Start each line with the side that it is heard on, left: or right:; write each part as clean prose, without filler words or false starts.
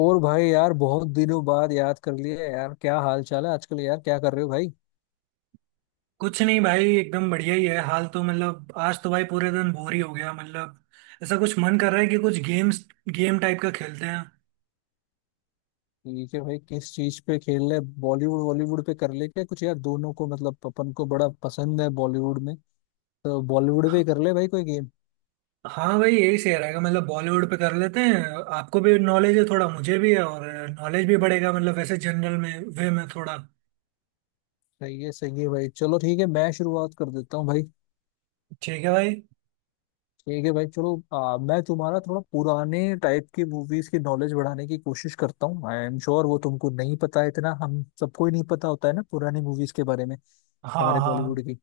left: और भाई यार बहुत दिनों बाद याद कर लिया यार। क्या हाल चाल है आजकल यार, क्या कर रहे हो भाई।
right: कुछ नहीं भाई, एकदम बढ़िया ही है हाल। तो मतलब आज तो भाई पूरे दिन बोर ही हो गया। मतलब ऐसा कुछ मन कर रहा है कि कुछ गेम्स गेम टाइप का खेलते हैं।
left: ठीक है भाई, किस चीज पे खेल रहे। बॉलीवुड, बॉलीवुड पे कर ले क्या कुछ यार। दोनों को मतलब अपन को बड़ा पसंद है बॉलीवुड में, तो बॉलीवुड
right: ह-
left: पे कर ले भाई कोई गेम।
right: हाँ भाई, यही सही रहेगा। मतलब बॉलीवुड पे कर लेते हैं। आपको भी नॉलेज है थोड़ा, मुझे भी है, और नॉलेज भी बढ़ेगा। मतलब वैसे जनरल में वे में थोड़ा।
left: सही है भाई, चलो ठीक है मैं शुरुआत कर देता हूँ भाई।
right: ठीक है भाई।
left: ठीक है भाई चलो। मैं तुम्हारा थोड़ा पुराने टाइप की मूवीज की नॉलेज बढ़ाने की कोशिश करता हूँ। आई एम श्योर वो तुमको नहीं पता है इतना। हम सबको ही नहीं पता होता है ना पुरानी मूवीज के बारे में,
right: हाँ
left: हमारे
right: हाँ।
left: बॉलीवुड की।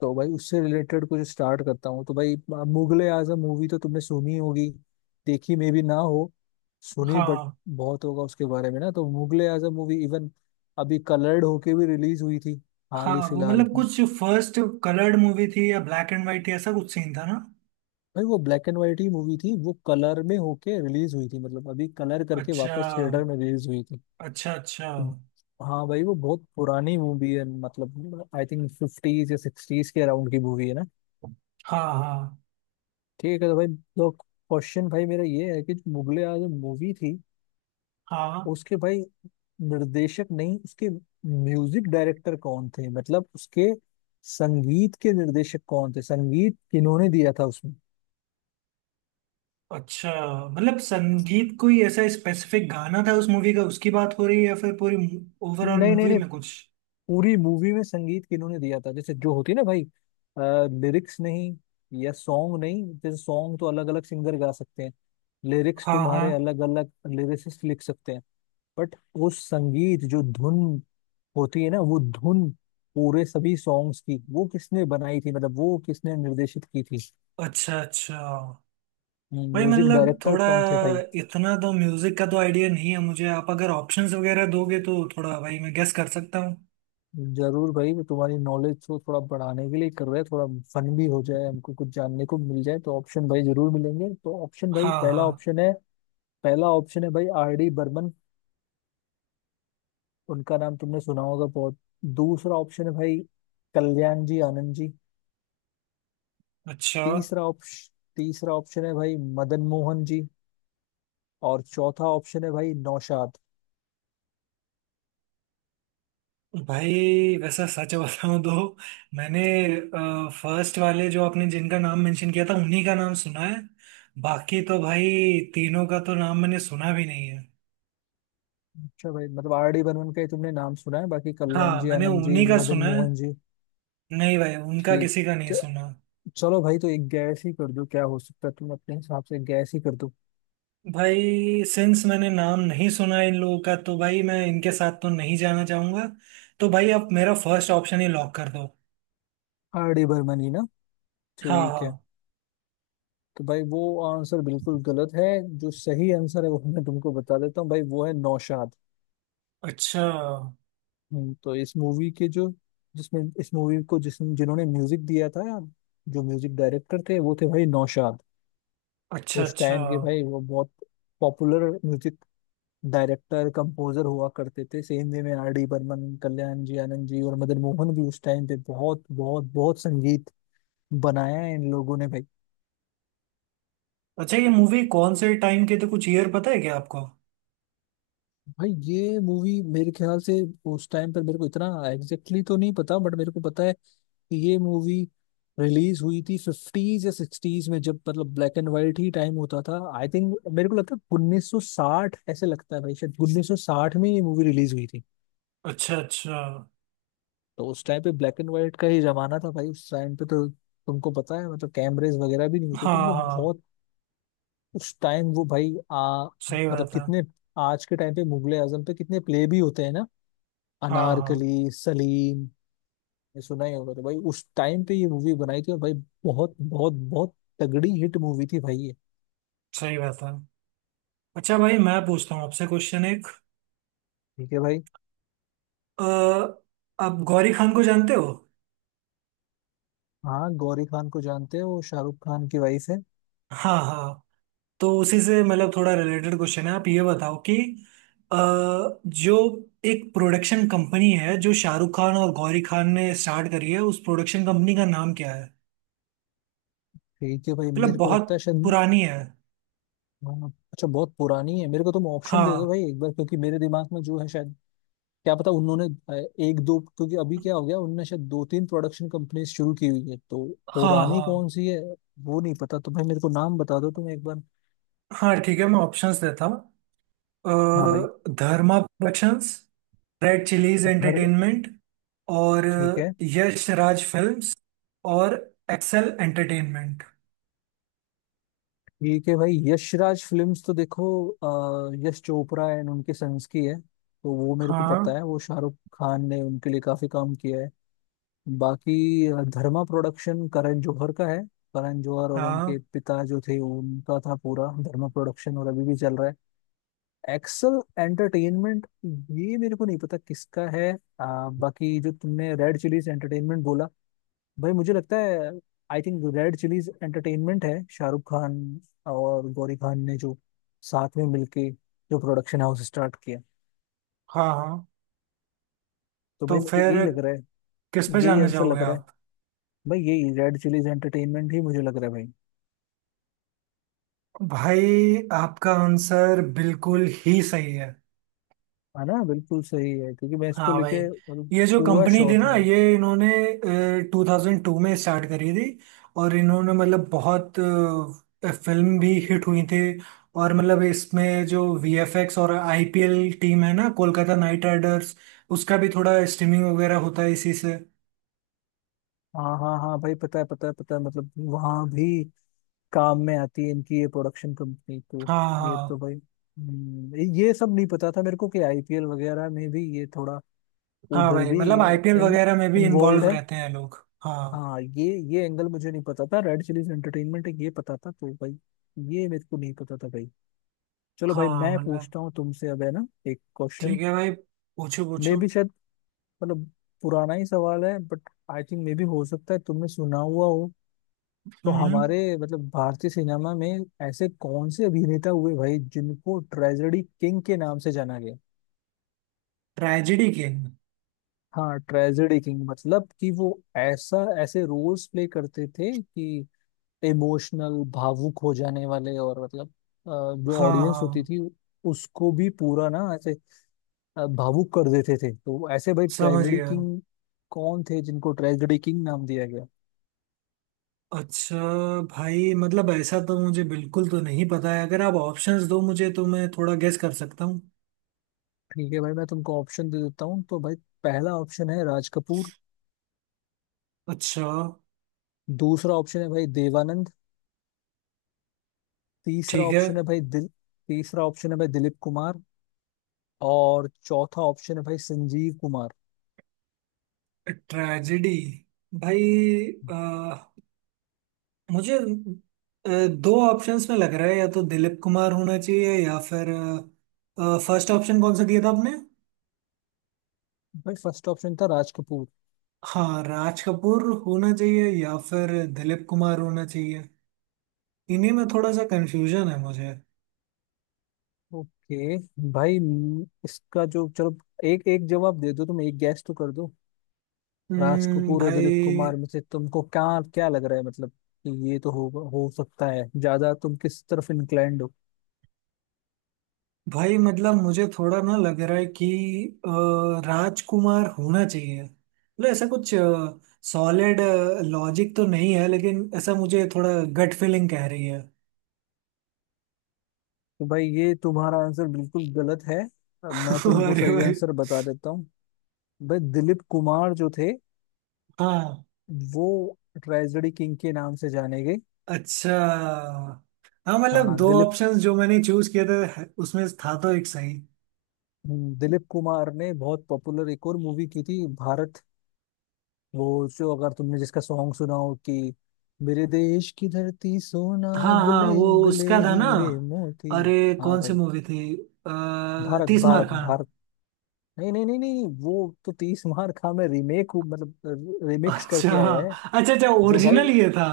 left: तो भाई उससे रिलेटेड कुछ स्टार्ट करता हूँ तो भाई, मुगले आजम मूवी तो तुमने सुनी होगी। देखी मे भी ना हो, सुनी बट
right: हाँ
left: बहुत होगा उसके बारे में ना। तो मुगले आजम मूवी इवन अभी कलर्ड होके भी रिलीज हुई थी, हाल
right: हाँ,
left: ही
right: वो
left: फिलहाल
right: मतलब
left: में।
right: कुछ फर्स्ट कलर्ड मूवी थी या ब्लैक एंड वाइट थी, ऐसा कुछ सीन था ना।
left: भाई वो ब्लैक एंड वाइट ही मूवी थी, वो कलर में होके रिलीज हुई थी, मतलब अभी कलर करके
right: अच्छा।
left: वापस थिएटर में रिलीज हुई थी।
right: अच्छा अच्छा।
left: हाँ भाई वो बहुत पुरानी मूवी है, मतलब आई थिंक फिफ्टीज या सिक्सटीज के अराउंड की मूवी है ना।
right: हाँ हाँ
left: ठीक है, तो भाई तो क्वेश्चन भाई मेरा ये है कि जो मुगले आजम मूवी थी
right: हाँ।
left: उसके भाई निर्देशक नहीं, उसके म्यूजिक डायरेक्टर कौन थे, मतलब उसके संगीत के निर्देशक कौन थे, संगीत किन्होंने दिया था उसमें।
right: अच्छा, मतलब संगीत कोई ऐसा स्पेसिफिक गाना था उस मूवी का उसकी बात हो रही है या फिर पूरी ओवरऑल
left: नहीं नहीं
right: मूवी
left: नहीं,
right: में कुछ।
left: पूरी मूवी में संगीत किन्होंने दिया था। जैसे जो होती है ना भाई, लिरिक्स नहीं या सॉन्ग नहीं, जैसे सॉन्ग तो अलग अलग सिंगर गा सकते हैं, लिरिक्स
right: हाँ हाँ।
left: तुम्हारे अलग अलग लिरिसिस्ट लिख सकते हैं, बट वो संगीत जो धुन होती है ना, वो धुन पूरे सभी सॉन्ग्स की वो किसने बनाई थी, मतलब वो किसने निर्देशित की थी।
right: अच्छा अच्छा। भाई
left: म्यूजिक
right: मतलब
left: डायरेक्टर
right: थोड़ा
left: कौन थे भाई।
right: इतना तो म्यूजिक का तो आइडिया नहीं है मुझे। आप अगर ऑप्शंस वगैरह दोगे तो थोड़ा भाई मैं गेस कर सकता हूँ।
left: जरूर भाई, वो तुम्हारी नॉलेज को थोड़ा बढ़ाने के लिए कर रहे हैं, थोड़ा फन भी हो जाए, हमको कुछ जानने को मिल जाए। तो ऑप्शन भाई जरूर मिलेंगे। तो ऑप्शन भाई,
right: हाँ
left: पहला
right: हाँ।
left: ऑप्शन है, पहला ऑप्शन है भाई आर डी बर्मन, उनका नाम तुमने सुना होगा बहुत। दूसरा ऑप्शन है भाई कल्याण जी आनंद जी।
right: अच्छा।
left: तीसरा ऑप्शन है भाई मदन मोहन जी। और चौथा ऑप्शन है भाई नौशाद।
right: भाई वैसा सच बताऊं तो मैंने फर्स्ट वाले, जो आपने जिनका नाम मेंशन किया था, उन्हीं का नाम सुना है। बाकी तो भाई तीनों का तो नाम मैंने सुना भी नहीं है।
left: अच्छा भाई, मतलब आर डी बर्मन का ही तुमने नाम सुना है, बाकी कल्याण
right: हाँ
left: जी
right: मैंने
left: आनंद जी,
right: उन्हीं का
left: मदन
right: सुना है।
left: मोहन जी।
right: नहीं भाई, उनका
left: ठीक।
right: किसी का नहीं
left: च-
right: सुना।
left: चलो भाई, तो एक गैस ही कर दो क्या हो सकता है। तुम अपने हिसाब से गैस ही कर दो।
right: भाई सिंस मैंने नाम नहीं सुना है इन लोगों का, तो भाई मैं इनके साथ तो नहीं जाना चाहूंगा। तो भाई आप मेरा फर्स्ट ऑप्शन ही लॉक कर दो।
left: आर डी बर्मन ही ना।
right: हाँ
left: ठीक है।
right: हाँ।
left: तो भाई वो आंसर बिल्कुल गलत है। जो सही आंसर है वो मैं तुमको बता देता हूँ भाई, वो है नौशाद।
right: अच्छा।
left: तो इस मूवी के जो, जिसमें इस मूवी को जिस जिन्होंने म्यूजिक दिया था, जो म्यूजिक डायरेक्टर थे वो थे भाई नौशाद।
right: अच्छा
left: उस
right: अच्छा।
left: टाइम के भाई वो बहुत पॉपुलर म्यूजिक डायरेक्टर कंपोजर हुआ करते थे। सेम वे में आर डी बर्मन, कल्याण जी आनंद जी और मदन मोहन भी उस टाइम पे बहुत बहुत बहुत संगीत बनाया है इन लोगों ने भाई।
right: अच्छा, ये मूवी कौन से टाइम के थे? कुछ ईयर पता है क्या आपको?
left: भाई ये मूवी मेरे ख्याल से, उस टाइम पर मेरे को इतना एग्जैक्टली तो नहीं पता, बट मेरे को पता है कि ये मूवी रिलीज हुई थी फिफ्टीज या सिक्सटीज में, जब मतलब ब्लैक एंड वाइट ही टाइम होता था। आई थिंक मेरे को लगता है 1960, ऐसे लगता है भाई शायद 1960 में ये मूवी रिलीज हुई थी।
right: अच्छा अच्छा।
left: तो उस टाइम पे ब्लैक एंड व्हाइट का ही जमाना था भाई। उस टाइम पे तो तुमको पता है, मतलब कैमरेज वगैरह भी नहीं होते
right: हाँ
left: थे, मतलब
right: हाँ।
left: बहुत। उस टाइम वो भाई आ
right: सही
left: मतलब
right: बात है।
left: कितने, आज के टाइम पे मुगले आजम पे कितने प्ले भी होते हैं ना।
right: हाँ हाँ।
left: अनारकली, सलीम, ये सुना ही होगा। तो भाई उस टाइम पे ये मूवी बनाई थी और भाई बहुत बहुत बहुत तगड़ी हिट मूवी थी भाई ये।
right: सही बात है। अच्छा भाई, मैं पूछता हूँ आपसे क्वेश्चन एक।
left: ठीक है भाई।
right: अ, आप गौरी खान को जानते हो?
left: हाँ, गौरी खान को जानते हो, वो शाहरुख खान की वाइफ है।
right: हाँ हाँ। तो उसी से मतलब थोड़ा रिलेटेड क्वेश्चन है। आप ये बताओ कि अ, जो एक प्रोडक्शन कंपनी है जो शाहरुख खान और गौरी खान ने स्टार्ट करी है, उस प्रोडक्शन कंपनी का नाम क्या है?
left: ठीक है भाई
right: मतलब
left: मेरे को
right: बहुत
left: लगता है शायद।
right: पुरानी है।
left: हाँ, अच्छा बहुत पुरानी है, मेरे को तुम ऑप्शन दे दो
right: हाँ।
left: भाई एक बार, क्योंकि मेरे दिमाग में जो है शायद क्या पता। उन्होंने एक दो, क्योंकि अभी क्या हो गया उनने शायद दो तीन प्रोडक्शन कंपनी शुरू की हुई है, तो
right: हाँ
left: पुरानी
right: हाँ।
left: कौन सी है वो नहीं पता। तो भाई मेरे को नाम बता दो तुम एक बार।
right: हाँ ठीक है, मैं ऑप्शंस देता हूँ।
left: हाँ भाई।
right: धर्मा प्रोडक्शंस, रेड चिलीज
left: घर।
right: एंटरटेनमेंट, और
left: ठीक है।
right: यश राज फिल्म्स, और एक्सेल एंटरटेनमेंट।
left: ठीक है भाई, यशराज फिल्म्स तो देखो यश चोपड़ा एंड उनके सन्स की है, तो वो मेरे को पता
right: हाँ
left: है। वो शाहरुख खान ने उनके लिए काफी काम किया है। बाकी धर्मा प्रोडक्शन करण जौहर का है। करण जौहर और उनके
right: हाँ।
left: पिता जो थे उनका था पूरा धर्मा प्रोडक्शन, और अभी भी चल रहा है। एक्सल एंटरटेनमेंट ये मेरे को नहीं पता किसका है। बाकी जो तुमने रेड चिलीज एंटरटेनमेंट बोला, भाई मुझे लगता है I think Red Chillies Entertainment है शाहरुख खान और गौरी खान ने जो साथ में मिलके जो प्रोडक्शन हाउस स्टार्ट किया।
right: हाँ हाँ।
left: तो
right: तो
left: भाई मुझे यही
right: फिर
left: लग रहा
right: किस
left: है।
right: पे
left: यही
right: जानना
left: आंसर
right: चाहोगे
left: लग रहा है
right: आप?
left: भाई, यही रेड चिलीज एंटरटेनमेंट ही मुझे लग रहा है भाई।
right: भाई आपका आंसर बिल्कुल ही सही है।
left: है ना, बिल्कुल सही है, क्योंकि मैं इसको
right: हाँ भाई,
left: लेके मतलब
right: ये जो
left: पूरा
right: कंपनी
left: श्योर
right: थी
left: था।
right: ना, ये इन्होंने 2002 में स्टार्ट करी थी। और इन्होंने मतलब बहुत फिल्म भी हिट हुई थी। और मतलब इसमें जो वीएफएक्स और आईपीएल टीम है ना, कोलकाता नाइट राइडर्स, उसका भी थोड़ा स्ट्रीमिंग वगैरह होता है इसी से।
left: हाँ हाँ हाँ भाई पता है पता है पता है, मतलब वहाँ भी काम में आती है इनकी ये प्रोडक्शन कंपनी तो।
right: हाँ
left: ये तो
right: हाँ।
left: भाई ये सब नहीं पता था मेरे को कि आईपीएल वगैरह में भी ये थोड़ा
right: हाँ
left: उधर
right: भाई,
left: भी
right: मतलब आईपीएल
left: इन,
right: वगैरह में भी
left: इन्वॉल्व
right: इन्वॉल्व
left: है।
right: रहते हैं लोग, हाँ।
left: हाँ ये एंगल मुझे नहीं पता था। रेड चिलीज एंटरटेनमेंट है ये पता था, तो भाई ये मेरे को नहीं पता था भाई। चलो भाई
right: हाँ
left: मैं
right: मतलब।
left: पूछता हूँ तुमसे अब, है ना एक
right: ठीक
left: क्वेश्चन।
right: है भाई, पूछो
left: मे
right: पूछो।
left: भी शायद, मतलब पुराना ही सवाल है बट आई थिंक मे भी हो सकता है तुमने सुना हुआ हो। तो
right: हम्म
left: हमारे मतलब भारतीय सिनेमा में ऐसे कौन से अभिनेता हुए भाई जिनको ट्रेजेडी किंग के नाम से जाना गया।
right: ट्रेजेडी के?
left: हाँ ट्रेजेडी किंग, मतलब कि वो ऐसा, ऐसे रोल्स प्ले करते थे कि इमोशनल भावुक हो जाने वाले, और मतलब जो
right: हाँ
left: ऑडियंस होती
right: हाँ,
left: थी उसको भी पूरा ना ऐसे भावुक कर देते थे। तो ऐसे भाई
right: समझ
left: ट्रेजेडी
right: गया।
left: किंग कौन थे जिनको ट्रेजेडी किंग नाम दिया गया।
right: अच्छा। भाई मतलब ऐसा तो मुझे बिल्कुल तो नहीं पता है। अगर आप ऑप्शंस दो मुझे तो मैं थोड़ा गेस कर सकता हूँ।
left: ठीक है भाई, मैं तुमको ऑप्शन दे देता हूँ तो भाई, पहला ऑप्शन है राज कपूर।
right: अच्छा।
left: दूसरा ऑप्शन है भाई देवानंद। तीसरा
right: ठीक है।
left: ऑप्शन है भाई दिल तीसरा ऑप्शन है भाई दिलीप कुमार। और चौथा ऑप्शन है भाई संजीव कुमार।
right: ट्रेजेडी। भाई, अ, मुझे दो ऑप्शंस में लग रहा है। या तो दिलीप कुमार होना चाहिए, या फिर फर्स्ट ऑप्शन कौन सा दिया था आपने?
left: भाई फर्स्ट ऑप्शन था राज कपूर।
right: हाँ, राज कपूर होना चाहिए या फिर दिलीप कुमार होना चाहिए। इन्हीं में थोड़ा सा कंफ्यूजन है मुझे।
left: ओके भाई, इसका जो, चलो एक एक जवाब दे दो, तुम एक गैस तो कर दो। राज कपूर और दिलीप कुमार
right: भाई।
left: में से तुमको क्या, क्या लग रहा है, मतलब कि ये तो हो सकता है ज्यादा तुम किस तरफ इंक्लाइंड हो।
right: भाई मतलब मुझे थोड़ा ना लग रहा है कि अ, राजकुमार होना चाहिए। मतलब ऐसा कुछ सॉलिड लॉजिक तो नहीं है, लेकिन ऐसा मुझे थोड़ा गट फीलिंग कह रही है।
left: तो भाई ये तुम्हारा आंसर बिल्कुल गलत है। मैं तुमको
right: अरे
left: सही
right: भाई।
left: आंसर बता देता हूँ। भाई दिलीप कुमार जो थे,
right: हाँ।
left: वो ट्रेजेडी किंग के नाम से जाने गए।
right: अच्छा। हाँ मतलब
left: हाँ
right: दो
left: दिलीप।
right: ऑप्शंस जो मैंने चूज किए थे उसमें था तो एक सही।
left: दिलीप कुमार ने बहुत पॉपुलर एक और मूवी की थी, भारत। वो जो अगर तुमने जिसका सॉन्ग सुना हो कि मेरे देश की धरती सोना
right: हाँ हाँ,
left: उगले
right: वो
left: उगले
right: उसका था ना।
left: हीरे मोती।
right: अरे
left: हाँ
right: कौन सी
left: भाई।
right: मूवी थी?
left: भारत,
right: तीस मार
left: भारत,
right: खान?
left: भारत। नहीं नहीं नहीं नहीं नहीं, वो तो तीस मार खा में रीमेक मतलब रिमिक्स
right: अच्छा।
left: करके आया है।
right: अच्छा अच्छा,
left: जो भाई,
right: ओरिजिनल ये था।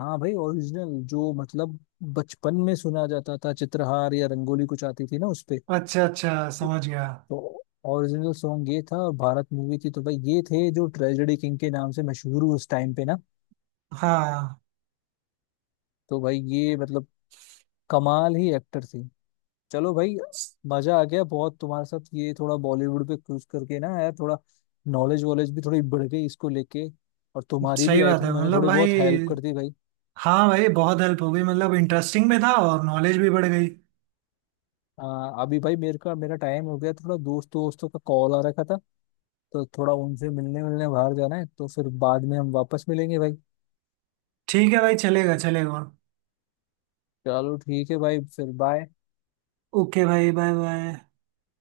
left: हाँ भाई ओरिजिनल जो मतलब बचपन में सुना जाता था, चित्रहार या रंगोली कुछ आती थी ना उसपे।
right: अच्छा अच्छा, समझ गया।
left: तो ओरिजिनल सॉन्ग ये था और भारत मूवी थी। तो भाई ये थे जो ट्रेजेडी किंग के नाम से मशहूर हुए उस टाइम पे ना।
right: हाँ।
left: तो भाई ये मतलब कमाल ही एक्टर थे। चलो भाई,
right: स-
left: मजा आ गया बहुत तुम्हारे साथ ये थोड़ा बॉलीवुड पे क्रूज करके ना यार। थोड़ा नॉलेज वॉलेज भी थोड़ी बढ़ गई इसको लेके, और तुम्हारी भी
right: सही
left: आई
right: बात है
left: थिंक मैंने
right: मतलब
left: थोड़ी बहुत हेल्प
right: भाई।
left: कर दी भाई।
right: हाँ भाई, बहुत हेल्प हो गई। मतलब इंटरेस्टिंग भी था और नॉलेज भी बढ़ गई।
left: अभी भाई मेरे का मेरा टाइम हो गया थोड़ा, दोस्तों दोस्तों का कॉल आ रखा था, तो थोड़ा उनसे मिलने मिलने बाहर जाना है। तो फिर बाद में हम वापस मिलेंगे भाई।
right: ठीक है भाई, चलेगा चलेगा।
left: चलो ठीक है भाई, फिर बाय।
right: ओके भाई, बाय बाय।